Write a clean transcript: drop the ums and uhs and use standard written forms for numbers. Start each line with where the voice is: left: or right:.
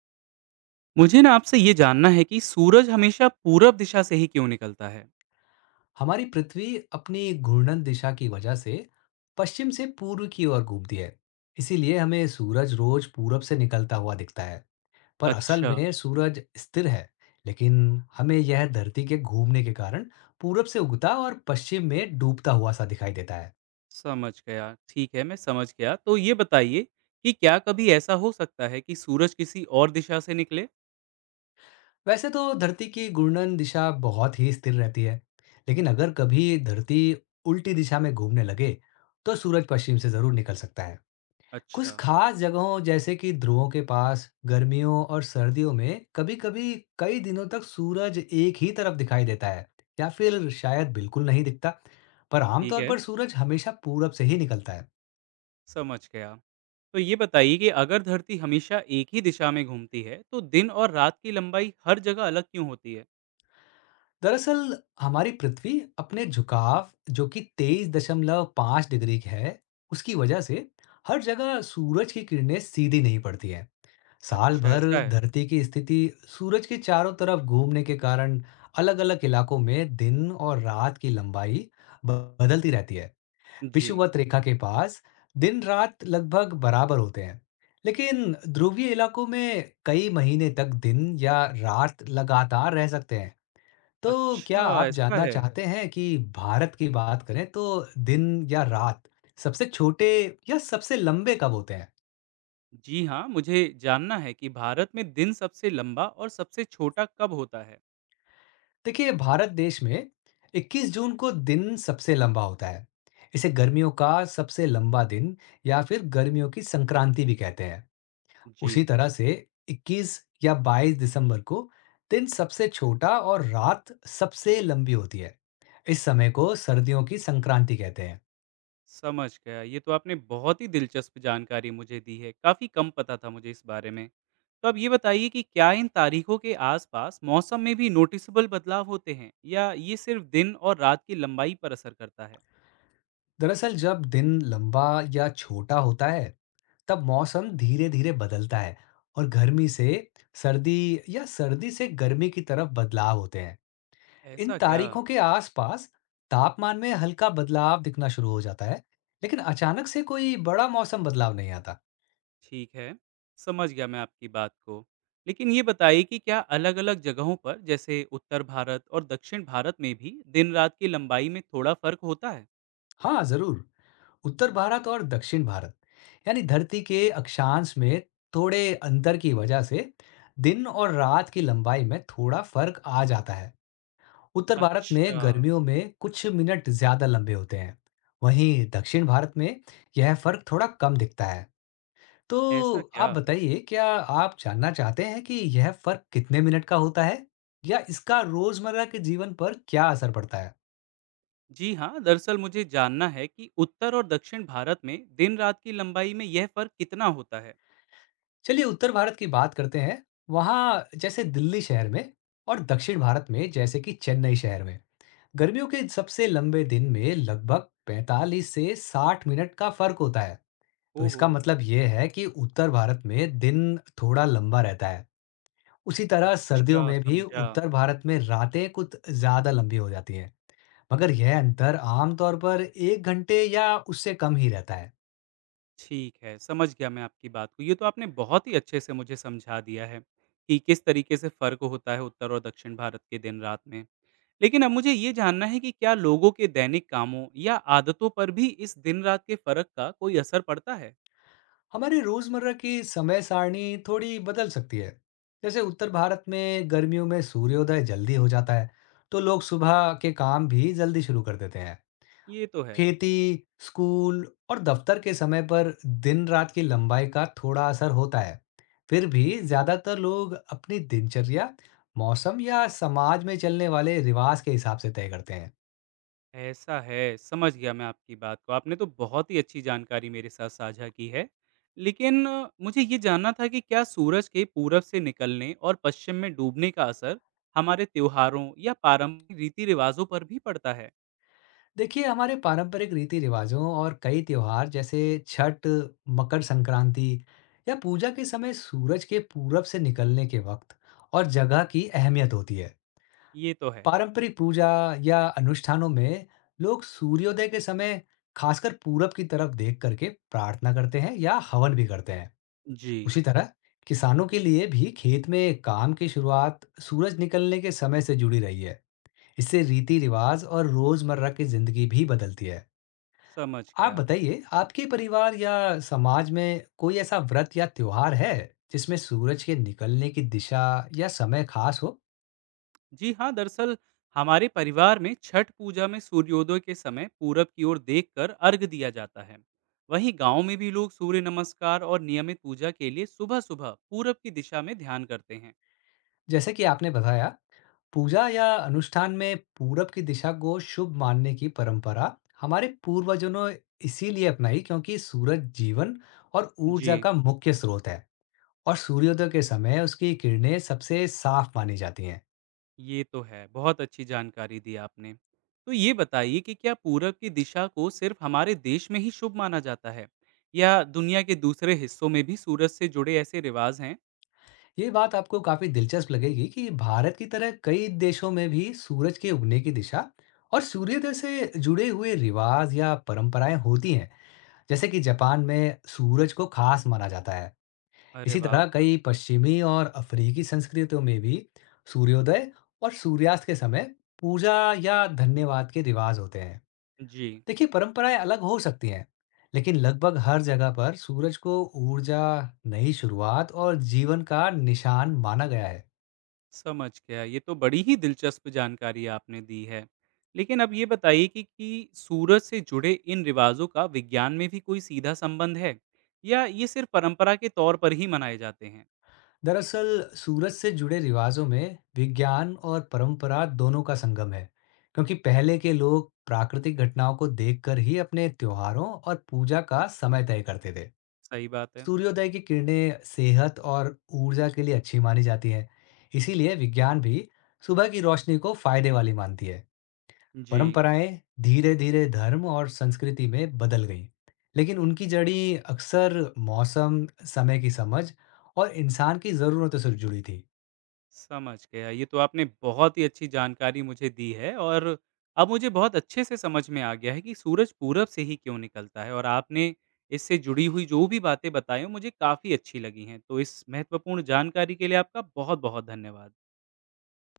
right: मुझे ना आपसे ये जानना है कि सूरज हमेशा पूरब दिशा से ही क्यों निकलता है?
left: हमारी पृथ्वी अपनी घूर्णन दिशा की वजह से पश्चिम से पूर्व की ओर घूमती है। इसीलिए हमें सूरज रोज पूरब से निकलता हुआ दिखता है। पर असल
right: अच्छा,
left: में सूरज स्थिर है। लेकिन हमें यह धरती के घूमने के कारण पूरब से उगता और पश्चिम में डूबता हुआ सा दिखाई देता है।
right: समझ गया। ठीक है, मैं समझ गया। तो ये बताइए कि क्या कभी ऐसा हो सकता है कि सूरज किसी और दिशा से निकले?
left: वैसे तो धरती की घूर्णन दिशा बहुत ही स्थिर रहती है, लेकिन अगर कभी धरती उल्टी दिशा में घूमने लगे तो सूरज पश्चिम से जरूर निकल सकता है। कुछ
right: अच्छा,
left: खास जगहों जैसे कि ध्रुवों के पास गर्मियों और सर्दियों में कभी-कभी कई दिनों तक सूरज एक ही तरफ दिखाई देता है या फिर शायद बिल्कुल नहीं दिखता। पर
right: ठीक
left: आमतौर
right: है,
left: पर सूरज हमेशा पूरब से ही निकलता है।
right: समझ गया। तो ये बताइए कि अगर धरती हमेशा एक ही दिशा में घूमती है, तो दिन और रात की लंबाई हर जगह अलग क्यों होती है?
left: दरअसल हमारी पृथ्वी अपने झुकाव, जो कि 23.5 डिग्री है, उसकी वजह से हर जगह सूरज की किरणें सीधी नहीं पड़ती हैं साल
right: अच्छा,
left: भर।
right: ऐसा है।
left: धरती की स्थिति सूरज के चारों तरफ घूमने के कारण अलग-अलग इलाकों में दिन और रात की लंबाई ब- बदलती रहती है।
right: जी।
left: विषुवत रेखा के पास दिन रात लगभग बराबर होते हैं, लेकिन ध्रुवीय इलाकों में कई महीने तक दिन या रात लगातार रह सकते हैं। तो क्या
right: अच्छा,
left: आप
right: ऐसा
left: जानना
right: है।
left: चाहते हैं कि भारत की बात करें तो दिन या रात सबसे छोटे या सबसे लंबे कब होते हैं?
right: जी हाँ, मुझे जानना है कि भारत में दिन सबसे लंबा और सबसे छोटा कब होता है?
left: देखिए भारत देश में 21 जून को दिन सबसे लंबा होता है। इसे गर्मियों का सबसे लंबा दिन या फिर गर्मियों की संक्रांति भी कहते हैं। उसी
right: जी,
left: तरह से 21 या 22 दिसंबर को दिन सबसे छोटा और रात सबसे लंबी होती है। इस समय को सर्दियों की संक्रांति कहते हैं।
right: समझ गया। ये तो आपने बहुत ही दिलचस्प जानकारी मुझे दी है, काफ़ी कम पता था मुझे इस बारे में। तो अब ये बताइए कि क्या इन तारीखों के आसपास मौसम में भी नोटिसेबल बदलाव होते हैं या ये सिर्फ दिन और रात की लंबाई पर असर करता है?
left: दरअसल जब दिन लंबा या छोटा होता है, तब मौसम धीरे-धीरे बदलता है और गर्मी से सर्दी या सर्दी से गर्मी की तरफ बदलाव होते हैं। इन
right: ऐसा क्या?
left: तारीखों के आसपास तापमान में हल्का बदलाव दिखना शुरू हो जाता है, लेकिन अचानक से कोई बड़ा मौसम बदलाव नहीं आता।
right: ठीक है, समझ गया मैं आपकी बात को। लेकिन ये बताइए कि क्या अलग-अलग जगहों पर जैसे उत्तर भारत और दक्षिण भारत में भी दिन-रात की लंबाई में थोड़ा फ़र्क होता है?
left: हाँ, जरूर। उत्तर भारत और दक्षिण भारत, यानी धरती के अक्षांश में थोड़े अंतर की वजह से दिन और रात की लंबाई में थोड़ा फर्क आ जाता है। उत्तर भारत
right: अच्छा,
left: में गर्मियों में कुछ मिनट ज्यादा लंबे होते हैं, वहीं दक्षिण भारत में यह फर्क थोड़ा कम दिखता है।
right: ऐसा
left: तो आप
right: क्या?
left: बताइए, क्या आप जानना चाहते हैं कि यह फ़र्क कितने मिनट का होता है? या इसका रोज़मर्रा के जीवन पर क्या असर पड़ता है?
right: जी हाँ, दरअसल मुझे जानना है कि उत्तर और दक्षिण भारत में दिन-रात की लंबाई में यह फ़र्क कितना होता है?
left: चलिए उत्तर भारत की बात करते हैं। वहाँ जैसे दिल्ली शहर में और दक्षिण भारत में जैसे कि चेन्नई शहर में, गर्मियों के सबसे लंबे दिन में लगभग 45 से 60 मिनट का फ़र्क होता है। तो
right: ओहो!
left: इसका मतलब ये है कि उत्तर भारत में दिन थोड़ा लंबा रहता है। उसी तरह सर्दियों
right: अच्छा,
left: में भी
right: समझा।
left: उत्तर भारत में रातें कुछ ज़्यादा लंबी हो जाती हैं। मगर यह अंतर आमतौर पर एक घंटे या उससे कम ही रहता है।
right: ठीक है, समझ गया मैं आपकी बात को। ये तो आपने बहुत ही अच्छे से मुझे समझा दिया है कि किस तरीके से फ़र्क होता है उत्तर और दक्षिण भारत के दिन-रात में। लेकिन अब मुझे ये जानना है कि क्या लोगों के दैनिक कामों या आदतों पर भी इस दिन-रात के फ़र्क का कोई असर पड़ता है?
left: हमारे रोजमर्रा की समय सारणी थोड़ी बदल सकती है। जैसे उत्तर भारत में गर्मियों में सूर्योदय जल्दी हो जाता है, तो लोग सुबह के काम भी जल्दी शुरू कर देते हैं।
right: ये तो है।
left: खेती, स्कूल और दफ्तर के समय पर दिन रात की लंबाई का थोड़ा असर होता है। फिर भी ज्यादातर लोग अपनी दिनचर्या, मौसम या समाज में चलने वाले रिवाज के हिसाब से तय करते हैं।
right: ऐसा है, समझ गया मैं आपकी बात को। आपने तो बहुत ही अच्छी जानकारी मेरे साथ साझा की है। लेकिन मुझे ये जानना था कि क्या सूरज के पूरब से निकलने और पश्चिम में डूबने का असर हमारे त्योहारों या पारंपरिक रीति-रिवाजों पर भी पड़ता है?
left: देखिए, हमारे पारंपरिक रीति-रिवाज़ों और कई त्योहार जैसे छठ, मकर संक्रांति या पूजा के समय सूरज के पूरब से निकलने के वक़्त और जगह की अहमियत होती है।
right: ये तो है।
left: पारंपरिक पूजा या अनुष्ठानों में लोग सूर्योदय के समय खासकर पूरब की तरफ देख करके प्रार्थना करते हैं या हवन भी करते हैं।
right: जी,
left: उसी तरह किसानों के लिए भी खेत में काम की शुरुआत सूरज निकलने के समय से जुड़ी रही है। इससे रीति-रिवाज़ और रोज़मर्रा की ज़िंदगी भी बदलती है।
right: समझ
left: आप
right: गया।
left: बताइए, आपके परिवार या समाज में कोई ऐसा व्रत या त्योहार है, जिसमें सूरज के निकलने की दिशा या समय खास हो?
right: जी हाँ, दरअसल हमारे परिवार में छठ पूजा में सूर्योदय के समय पूरब की ओर देखकर अर्घ दिया जाता है। वहीं गांव में भी लोग सूर्य नमस्कार और नियमित पूजा के लिए सुबह सुबह पूरब की दिशा में ध्यान करते हैं।
left: जैसे कि आपने बताया, पूजा या अनुष्ठान में पूरब की दिशा को शुभ मानने की परंपरा हमारे पूर्वजों ने इसीलिए अपनाई क्योंकि सूरज जीवन और ऊर्जा
right: जी,
left: का मुख्य स्रोत है और सूर्योदय के समय उसकी किरणें सबसे साफ मानी जाती हैं।
right: ये तो है। बहुत अच्छी जानकारी दी आपने। तो ये बताइए कि क्या पूरब की दिशा को सिर्फ हमारे देश में ही शुभ माना जाता है या दुनिया के दूसरे हिस्सों में भी सूरज से जुड़े ऐसे रिवाज हैं?
left: ये बात आपको काफी दिलचस्प लगेगी कि भारत की तरह कई देशों में भी सूरज के उगने की दिशा और सूर्योदय से जुड़े हुए रिवाज या परंपराएं होती हैं। जैसे कि जापान में सूरज को खास माना जाता है।
right: अरे
left: इसी
right: वाह।
left: तरह कई पश्चिमी और अफ्रीकी संस्कृतियों में भी सूर्योदय और सूर्यास्त के समय पूजा या धन्यवाद के रिवाज होते हैं।
right: जी,
left: देखिए परंपराएं अलग हो सकती हैं, लेकिन लगभग हर जगह पर सूरज को ऊर्जा, नई शुरुआत और जीवन का निशान माना गया है।
right: समझ गया। ये तो बड़ी ही दिलचस्प जानकारी आपने दी है। लेकिन अब ये बताइए कि सूरज से जुड़े इन रिवाज़ों का विज्ञान में भी कोई सीधा संबंध है? या ये सिर्फ़ परंपरा के तौर पर ही मनाए जाते हैं?
left: दरअसल सूरज से जुड़े रिवाजों में विज्ञान और परंपरा दोनों का संगम है, क्योंकि पहले के लोग प्राकृतिक घटनाओं को देखकर ही अपने त्योहारों और पूजा का समय तय करते थे।
right: सही बात है।
left: सूर्योदय की किरणें सेहत और ऊर्जा के लिए अच्छी मानी जाती हैं, इसीलिए विज्ञान भी सुबह की रोशनी को फायदे वाली मानती है।
right: जी,
left: परंपराएं धीरे धीरे धर्म और संस्कृति में बदल गईं, लेकिन उनकी जड़ी अक्सर मौसम, समय की समझ और इंसान की ज़रूरतों से जुड़ी थी।
right: समझ गया। ये तो आपने बहुत ही अच्छी जानकारी मुझे दी है, और अब मुझे बहुत अच्छे से समझ में आ गया है कि सूरज पूरब से ही क्यों निकलता है, और आपने इससे जुड़ी हुई जो भी बातें बताई, वो मुझे काफ़ी अच्छी लगी हैं। तो इस महत्वपूर्ण जानकारी के लिए आपका बहुत-बहुत धन्यवाद।